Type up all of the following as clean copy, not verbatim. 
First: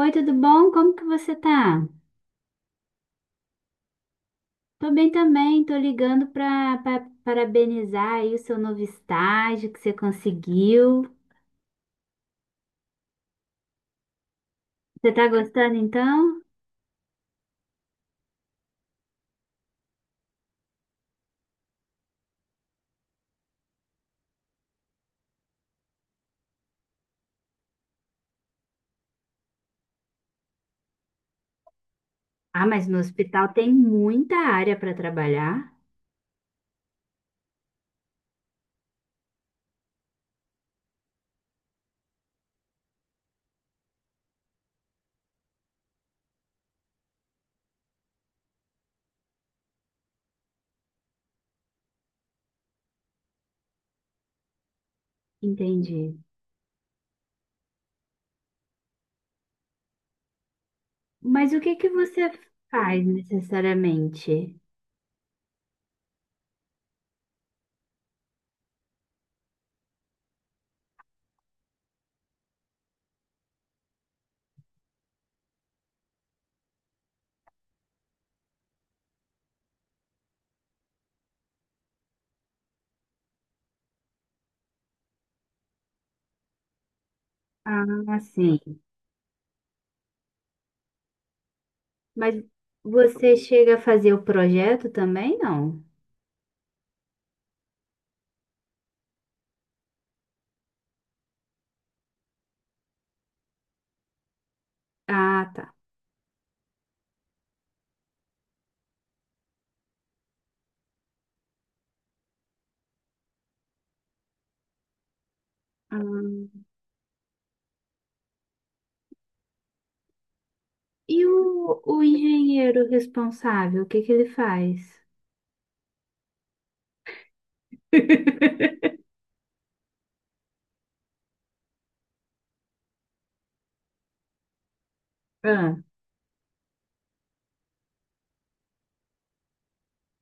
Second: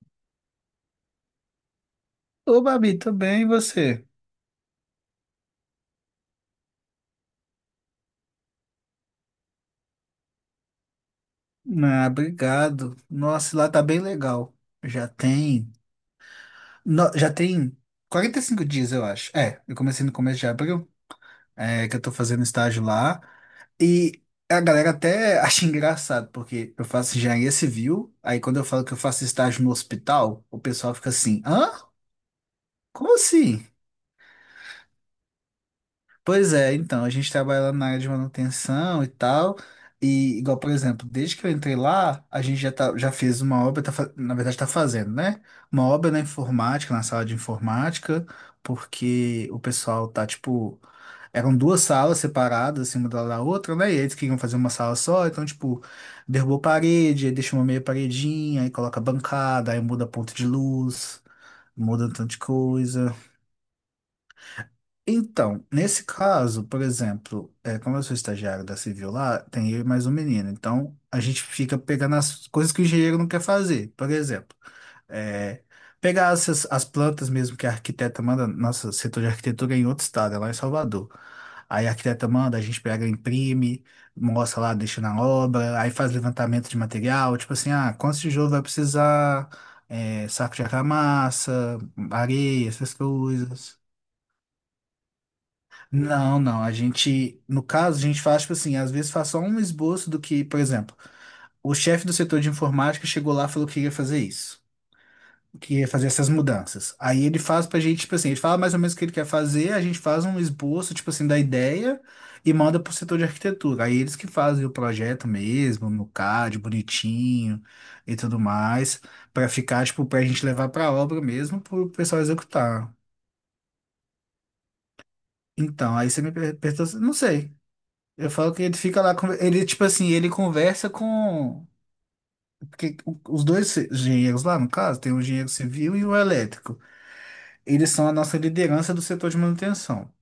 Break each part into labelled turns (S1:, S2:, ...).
S1: Oi, tudo bom? Como que você tá?
S2: Ô, Babi, tudo bem, e você?
S1: Tô bem também, tô ligando parabenizar aí o seu novo estágio que você conseguiu.
S2: Ah, obrigado. Nossa, lá tá bem legal. Já
S1: Você tá
S2: tem.
S1: gostando então?
S2: No- já tem 45 dias, eu acho. É, eu comecei no começo de abril, que eu tô fazendo estágio lá. E a galera até acha engraçado, porque eu faço engenharia civil, aí quando eu falo que eu faço estágio no hospital, o pessoal fica assim: hã?
S1: Ah, mas no
S2: Como
S1: hospital
S2: assim?
S1: tem muita área para trabalhar.
S2: Pois é, então, a gente trabalha lá na área de manutenção e tal. E igual, por exemplo, desde que eu entrei lá, a gente já, tá, já fez uma obra, tá, na verdade está fazendo, né? Uma obra na informática, na sala de informática, porque o pessoal tá, tipo, eram duas salas separadas, assim, uma da outra, né? E eles queriam fazer uma sala só, então, tipo,
S1: Entendi.
S2: derrubou parede, aí deixa uma meia paredinha, aí coloca bancada, aí muda ponto de luz,
S1: Mas o que que
S2: muda um tanto
S1: você
S2: de
S1: faz
S2: coisa.
S1: necessariamente?
S2: Então, nesse caso, por exemplo, como eu sou estagiário da Civil lá, tem eu e mais um menino. Então, a gente fica pegando as coisas que o engenheiro não quer fazer. Por exemplo, é, pegar essas, as plantas mesmo que a arquiteta manda, nossa, setor de arquitetura é em outro estado, é lá em Salvador. Aí a arquiteta manda, a gente pega, imprime, mostra lá, deixa na obra, aí faz levantamento de material, tipo assim, ah, quantos
S1: Ah,
S2: tijolos
S1: sim.
S2: vai precisar, saco de argamassa,
S1: Mas
S2: areia, essas
S1: você chega
S2: coisas.
S1: a fazer o projeto também, não?
S2: Não, não. A gente, no caso, a gente faz, tipo assim, às vezes faz só um esboço do que, por exemplo, o chefe do setor de informática chegou lá e falou que ia fazer isso,
S1: Ah, tá.
S2: que ia fazer essas mudanças. Aí ele faz pra gente, tipo assim, ele fala mais ou menos o que ele quer fazer, a gente faz um esboço, tipo assim, da ideia e manda pro setor de arquitetura. Aí eles que fazem o projeto mesmo, no
S1: Ah.
S2: CAD, bonitinho e tudo mais, pra ficar, tipo, pra gente levar pra obra
S1: E
S2: mesmo,
S1: o,
S2: pro
S1: o
S2: pessoal
S1: engenheiro
S2: executar.
S1: responsável, o que que ele faz?
S2: Então, aí você me perguntou, não sei. Eu falo que ele fica lá, ele, tipo assim, ele conversa com. Porque os dois engenheiros lá, no caso, tem o engenheiro
S1: Ah,
S2: civil e o elétrico. Eles são a nossa liderança do setor de manutenção.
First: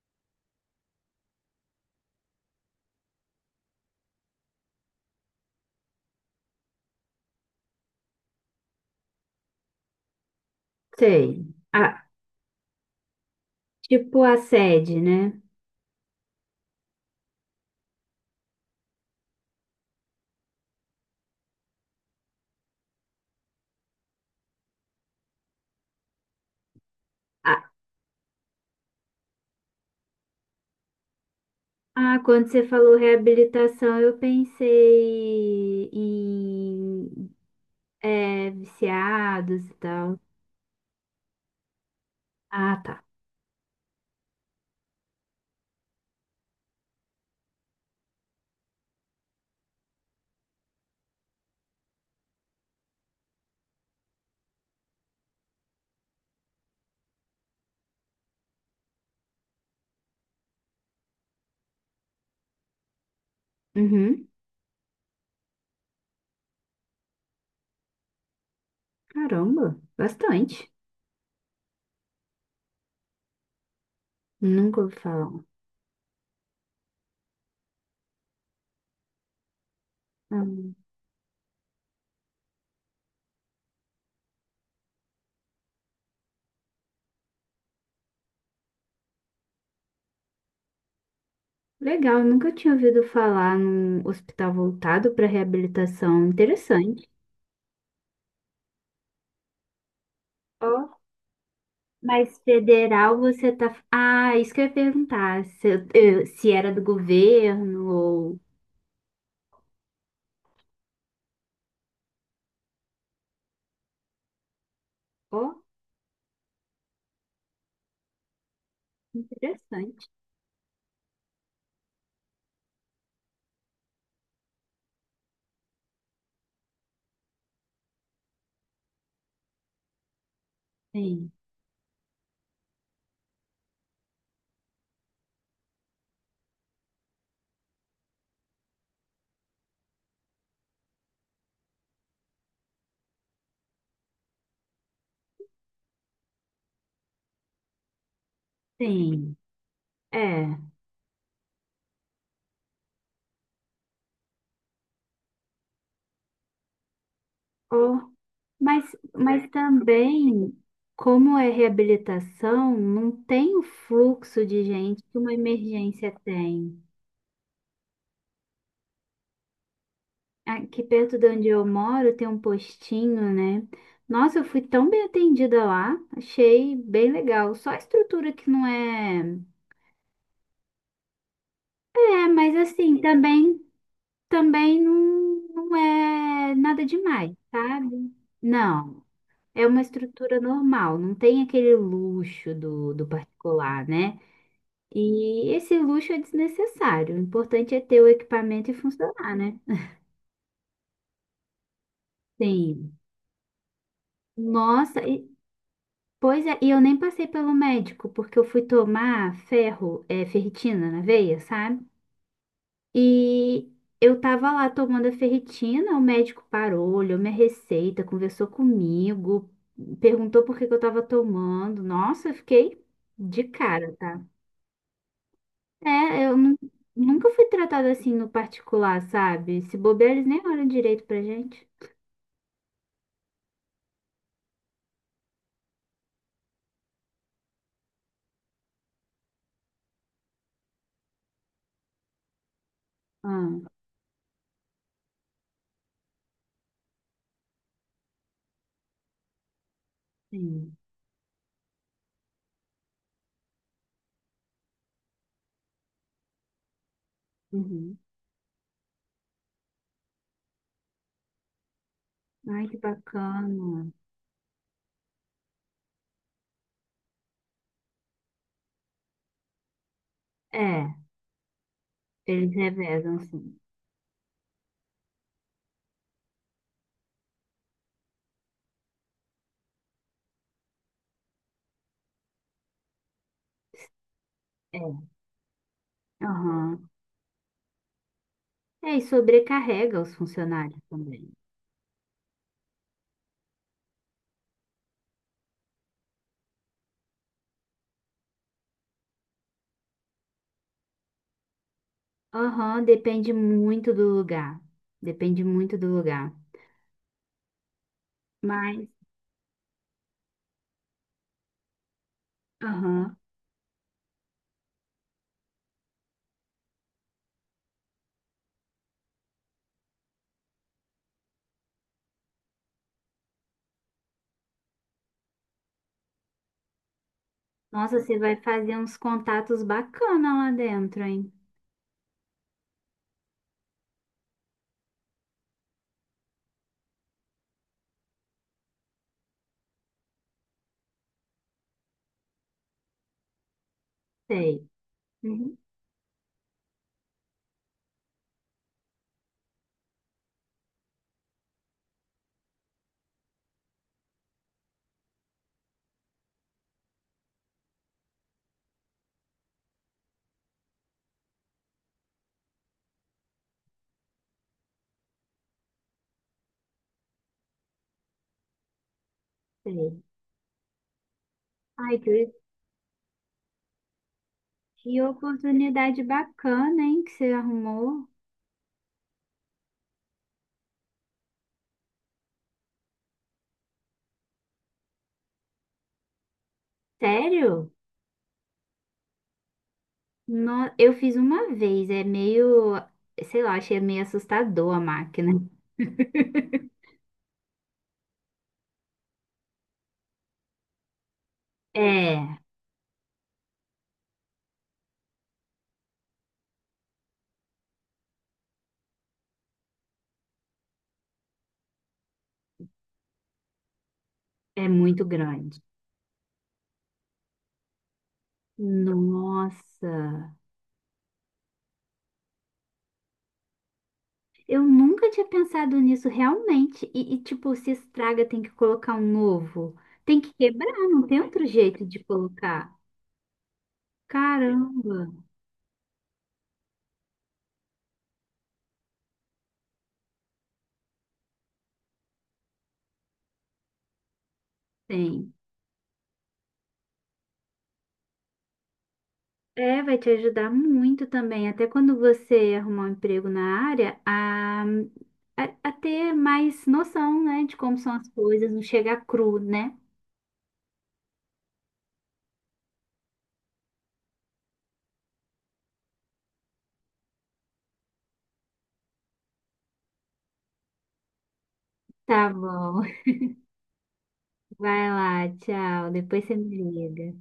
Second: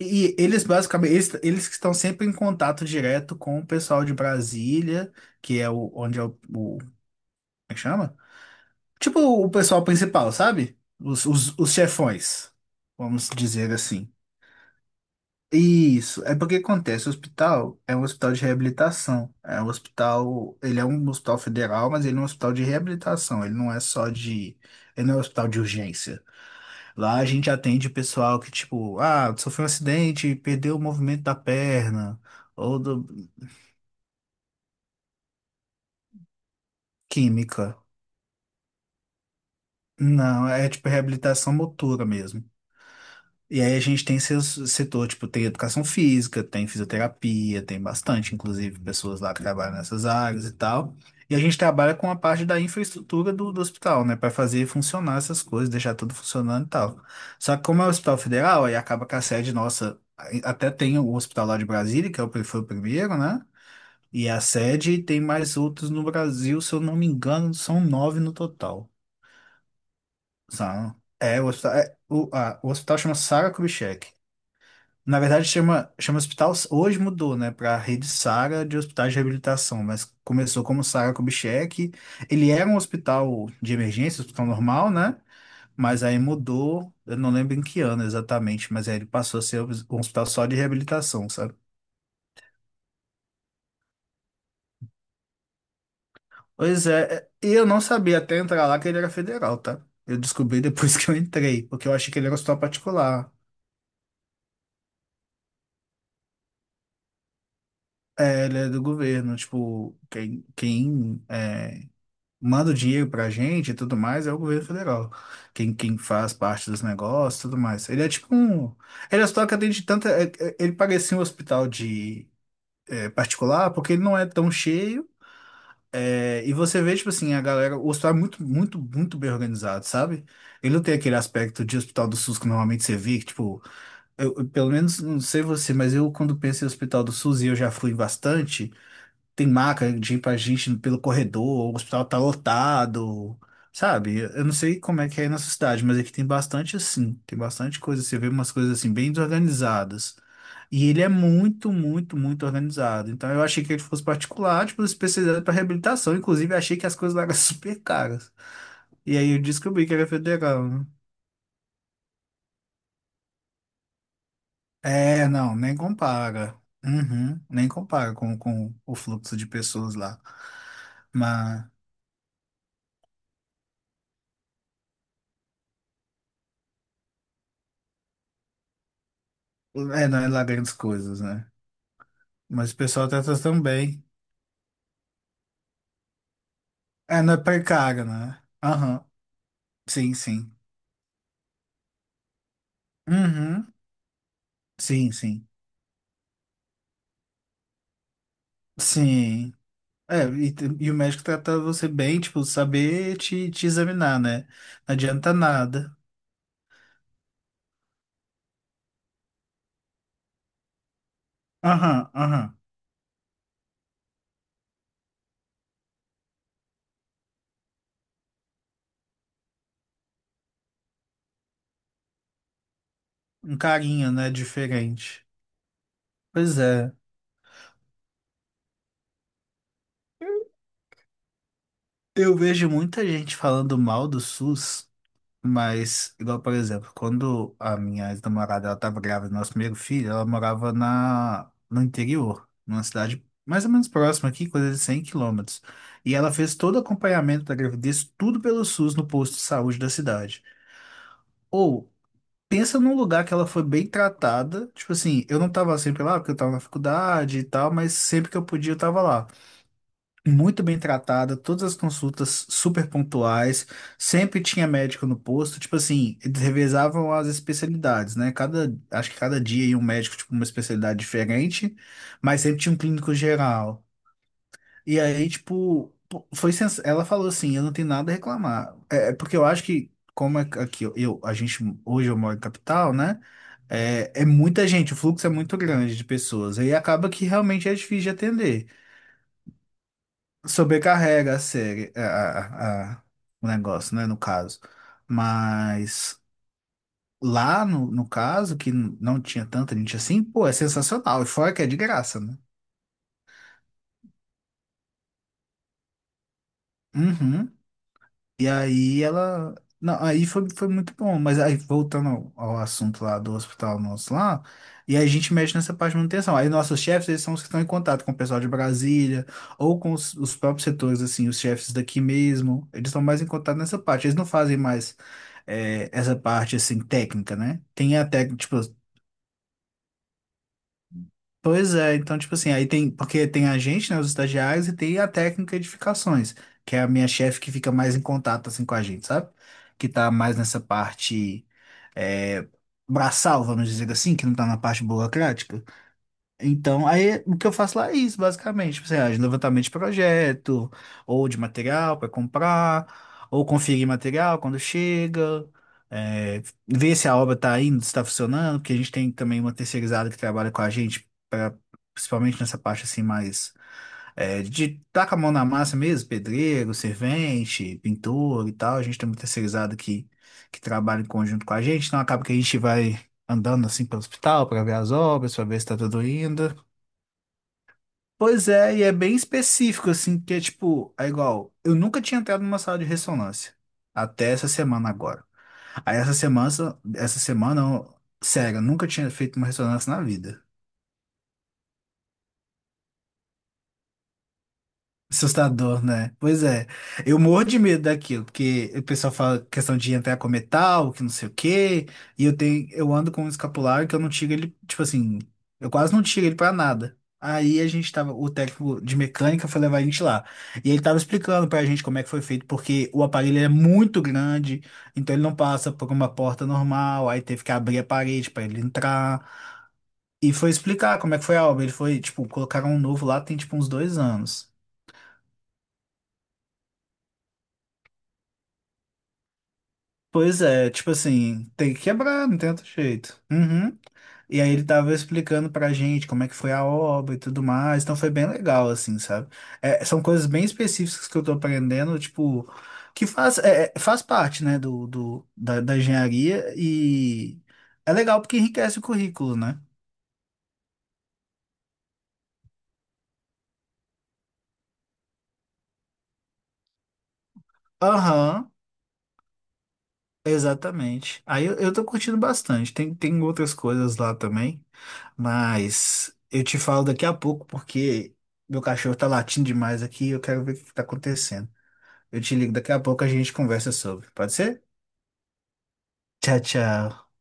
S2: E eles, basicamente, eles que estão sempre em contato direto com o pessoal de Brasília, que é o, onde é o, como é que chama? Tipo o pessoal principal, sabe? Os,
S1: sei.
S2: os, os
S1: Ah,
S2: chefões, vamos dizer assim.
S1: tipo a sede, né?
S2: Isso, é porque acontece, o hospital é um hospital de reabilitação, é um hospital, ele é um hospital federal, mas ele é um hospital de reabilitação, ele não é só de, ele não é um hospital de urgência. Lá a gente
S1: Ah,
S2: atende pessoal que, tipo, ah, sofreu um acidente, perdeu o movimento da
S1: ah,
S2: perna,
S1: quando você
S2: ou
S1: falou
S2: do,
S1: reabilitação, eu pensei em
S2: química.
S1: é, viciados e tal.
S2: Não, é tipo reabilitação motora mesmo.
S1: Ah, tá.
S2: E aí a gente tem seu setor, tipo, tem educação física, tem fisioterapia, tem bastante, inclusive, pessoas lá que trabalham nessas áreas e tal. E a gente trabalha com a parte da infraestrutura do hospital, né, para fazer funcionar essas coisas, deixar tudo funcionando e tal. Só que como é o Hospital Federal, aí acaba que a sede nossa, aí até tem o hospital lá de Brasília, que é o, foi o primeiro, né?
S1: Uhum.
S2: E a sede e tem mais outros no Brasil, se eu não me engano, são nove no total,
S1: Caramba, bastante.
S2: sabe? É, o hospital, é, o, o hospital chama Sara Kubitschek.
S1: Nunca ouvi
S2: Na
S1: falar.
S2: verdade, chama hospital. Hoje mudou, né, para Rede Sara de Hospitais de Reabilitação, mas
S1: Ah,
S2: começou como Sara Kubitschek. Ele era um hospital de emergência, hospital normal, né? Mas aí mudou, eu não lembro em que ano exatamente, mas aí ele passou a ser um hospital só de reabilitação, sabe?
S1: legal, nunca tinha ouvido falar num hospital voltado para reabilitação.
S2: Pois
S1: Interessante.
S2: é, e eu não sabia até entrar lá que ele era federal, tá? Eu descobri depois
S1: Ó,
S2: que eu entrei, porque eu achei que ele era um
S1: mas
S2: hospital
S1: federal
S2: particular.
S1: você tá. Ah, isso que eu ia perguntar. Se, se era do governo ou.
S2: É, ele é do governo, tipo, quem é, manda o dinheiro pra gente e tudo mais é o governo federal.
S1: Ó.
S2: Quem faz parte dos negócios e tudo mais. Ele é tipo um. Ele é só que atende
S1: Interessante.
S2: tanta. Ele parecia um hospital de particular, porque ele não é tão cheio. É, e você vê, tipo assim, a galera. O hospital é muito, muito, muito bem organizado, sabe? Ele não tem aquele
S1: Sim,
S2: aspecto de hospital do SUS que normalmente você vê, que, tipo, pelo menos não sei você, mas eu quando penso em hospital do SUS e eu já fui em bastante, tem maca de ir pra gente pelo corredor, o hospital tá lotado, sabe? Eu não sei como é que é aí na sua cidade, mas aqui tem bastante assim, tem bastante coisa, você vê umas coisas assim bem
S1: sim.
S2: desorganizadas.
S1: É.
S2: E ele é muito, muito, muito organizado. Então eu achei que ele fosse particular, tipo, especializado para reabilitação. Inclusive, achei que as coisas lá eram super
S1: Ou,
S2: caras. E aí eu
S1: mas
S2: descobri que era
S1: também,
S2: federal, né?
S1: como é reabilitação, não tem o fluxo de gente que
S2: É,
S1: uma
S2: não, nem
S1: emergência
S2: compara.
S1: tem.
S2: Uhum, nem compara com o fluxo de pessoas lá.
S1: Aqui perto de onde eu
S2: Mas
S1: moro tem um postinho, né? Nossa, eu fui tão bem atendida lá, achei bem legal. Só a estrutura que não é.
S2: não é lá grandes coisas, né?
S1: É, mas
S2: Mas o
S1: assim,
S2: pessoal trata
S1: também,
S2: também.
S1: também não, não é nada
S2: É,
S1: demais,
S2: não é precário,
S1: sabe?
S2: né?
S1: Não.
S2: Aham.
S1: É uma
S2: Sim,
S1: estrutura
S2: sim.
S1: normal, não tem aquele luxo do
S2: Uhum.
S1: particular, né?
S2: Sim, sim.
S1: E esse luxo é desnecessário. O importante é ter o equipamento e funcionar,
S2: Sim.
S1: né?
S2: É, e o médico trata você bem, tipo,
S1: Sim.
S2: saber te examinar, né? Não
S1: Nossa,
S2: adianta nada.
S1: pois é, e eu nem passei pelo médico, porque eu fui tomar ferro, é, ferritina na veia, sabe?
S2: Aham, aham.
S1: E eu tava lá tomando a ferritina, o médico parou, olhou minha receita, conversou comigo, perguntou por que que eu tava tomando. Nossa, eu fiquei de
S2: Um
S1: cara,
S2: carinho,
S1: tá?
S2: né? Diferente.
S1: É,
S2: Pois é.
S1: nunca fui tratada assim no particular, sabe? Se bobear, eles nem olham direito pra gente.
S2: Eu vejo muita gente falando mal do SUS. Mas, igual, por exemplo, quando a minha ex-namorada ela estava grávida do nosso primeiro filho, ela morava no interior, numa cidade mais
S1: Ah,
S2: ou menos próxima aqui, coisa de 100 quilômetros. E ela fez todo o acompanhamento da gravidez, tudo pelo SUS no posto de saúde da cidade.
S1: sim.
S2: Ou, pensa num lugar que ela foi bem tratada, tipo assim, eu não estava sempre lá porque eu estava na faculdade e tal, mas
S1: Uhum.
S2: sempre que eu podia eu estava lá muito bem tratada, todas as consultas
S1: Ai, que
S2: super pontuais,
S1: bacana.
S2: sempre tinha médico no posto, tipo assim, eles revezavam as especialidades, né? Cada, acho que cada dia ia um médico, tipo, uma
S1: É,
S2: especialidade diferente, mas
S1: eles
S2: sempre tinha um clínico
S1: revezam assim.
S2: geral. E aí, tipo, pô, ela falou assim, eu não tenho nada a reclamar. É porque eu acho que, como é que aqui, a gente, hoje eu moro em capital, né? É muita gente, o
S1: É.
S2: fluxo é muito grande de pessoas, aí
S1: Aham.
S2: acaba que realmente é difícil de atender.
S1: É, e sobrecarrega os funcionários também.
S2: Sobrecarrega a série, o negócio, né, no caso. Mas lá, no caso, que não tinha tanta gente assim, pô, é sensacional. E fora que é de graça, né?
S1: Aham, depende muito do lugar. Depende muito do lugar.
S2: Uhum. E
S1: Mas,
S2: aí ela. Não, aí foi muito bom, mas aí voltando ao assunto
S1: aham.
S2: lá do hospital nosso lá, e aí a gente mexe nessa parte de manutenção. Aí nossos chefes, eles são os que estão em contato com o pessoal de Brasília, ou com os próprios setores, assim, os chefes daqui mesmo, eles estão mais em contato nessa parte, eles não fazem mais essa parte, assim, técnica, né? Tem
S1: Nossa,
S2: a
S1: você vai
S2: técnica, tipo,
S1: fazer uns contatos bacana lá dentro, hein?
S2: pois é, então, tipo assim, aí tem, porque tem a gente, né, os estagiários, e tem a técnica de edificações, que é a minha chefe que fica mais em contato, assim, com a gente, sabe? Que tá mais nessa parte, é, braçal, vamos dizer assim, que não tá na
S1: Sei.
S2: parte
S1: Uhum,
S2: burocrática. Então, aí o que eu faço lá é isso, basicamente. Tipo assim, ah, de levantamento de projeto, ou de material para comprar, ou conferir material quando chega, é, ver se a obra está indo, se está funcionando, porque a gente tem também uma terceirizada que trabalha com a gente, pra, principalmente nessa parte assim, mais de tá com a mão na massa mesmo, pedreiro, servente, pintor e tal. A gente tem uma terceirizada
S1: sei.
S2: que trabalha em conjunto com a gente,
S1: Ai,
S2: então
S1: que.
S2: acaba que a gente vai andando assim pelo hospital para ver as
S1: Que
S2: obras, para ver se está tudo
S1: oportunidade
S2: indo.
S1: bacana, hein, que você arrumou.
S2: Pois é, e é bem específico, assim, que é tipo, é igual, eu nunca tinha entrado numa sala de ressonância, até essa semana agora. Aí essa semana, essa semana,
S1: Sério?
S2: eu- sério, eu nunca tinha feito uma ressonância na vida.
S1: No- eu fiz uma vez, é meio, sei lá, achei meio assustador a máquina.
S2: Assustador, né? Pois é. Eu morro de medo daquilo, porque o pessoal fala questão de entrar com metal, que não sei o quê, e eu
S1: É,
S2: tenho, eu ando com um escapulário que eu não tiro ele, tipo assim, eu quase não tiro ele pra nada. Aí a gente tava, o técnico de mecânica foi levar a gente lá. E ele tava explicando pra gente como é que foi feito, porque o aparelho é muito grande,
S1: é muito
S2: então ele não
S1: grande.
S2: passa por uma porta normal, aí teve que abrir a parede pra ele entrar. E
S1: Nossa,
S2: foi explicar como é que foi a obra. Ele foi, tipo, colocaram um novo lá, tem tipo uns 2 anos.
S1: eu nunca tinha pensado nisso realmente. E, tipo, se estraga, tem que colocar um novo. Tem que
S2: Pois é,
S1: quebrar,
S2: tipo
S1: não tem outro
S2: assim, tem que
S1: jeito de
S2: quebrar, não tem outro
S1: colocar.
S2: jeito. Uhum. E aí ele tava
S1: Caramba,
S2: explicando pra gente como é que foi a obra e tudo mais, então foi bem legal, assim, sabe? É, são coisas bem específicas que eu tô aprendendo, tipo, que faz, faz parte, né, do, do,
S1: tem.
S2: da, da engenharia e é legal porque enriquece o currículo, né?
S1: É, vai te ajudar muito também, até quando você arrumar um emprego na área, a ter mais noção, né, de como são as coisas,
S2: Aham.
S1: não chegar cru, né?
S2: Exatamente. Aí eu tô curtindo bastante. Tem outras coisas lá também, mas eu te falo daqui a pouco porque meu cachorro tá latindo demais aqui e eu quero ver o que tá acontecendo. Eu
S1: Tá
S2: te ligo daqui a
S1: bom.
S2: pouco, a gente conversa sobre. Pode ser?
S1: Vai lá, tchau. Depois você
S2: Tchau,
S1: me
S2: tchau.
S1: liga.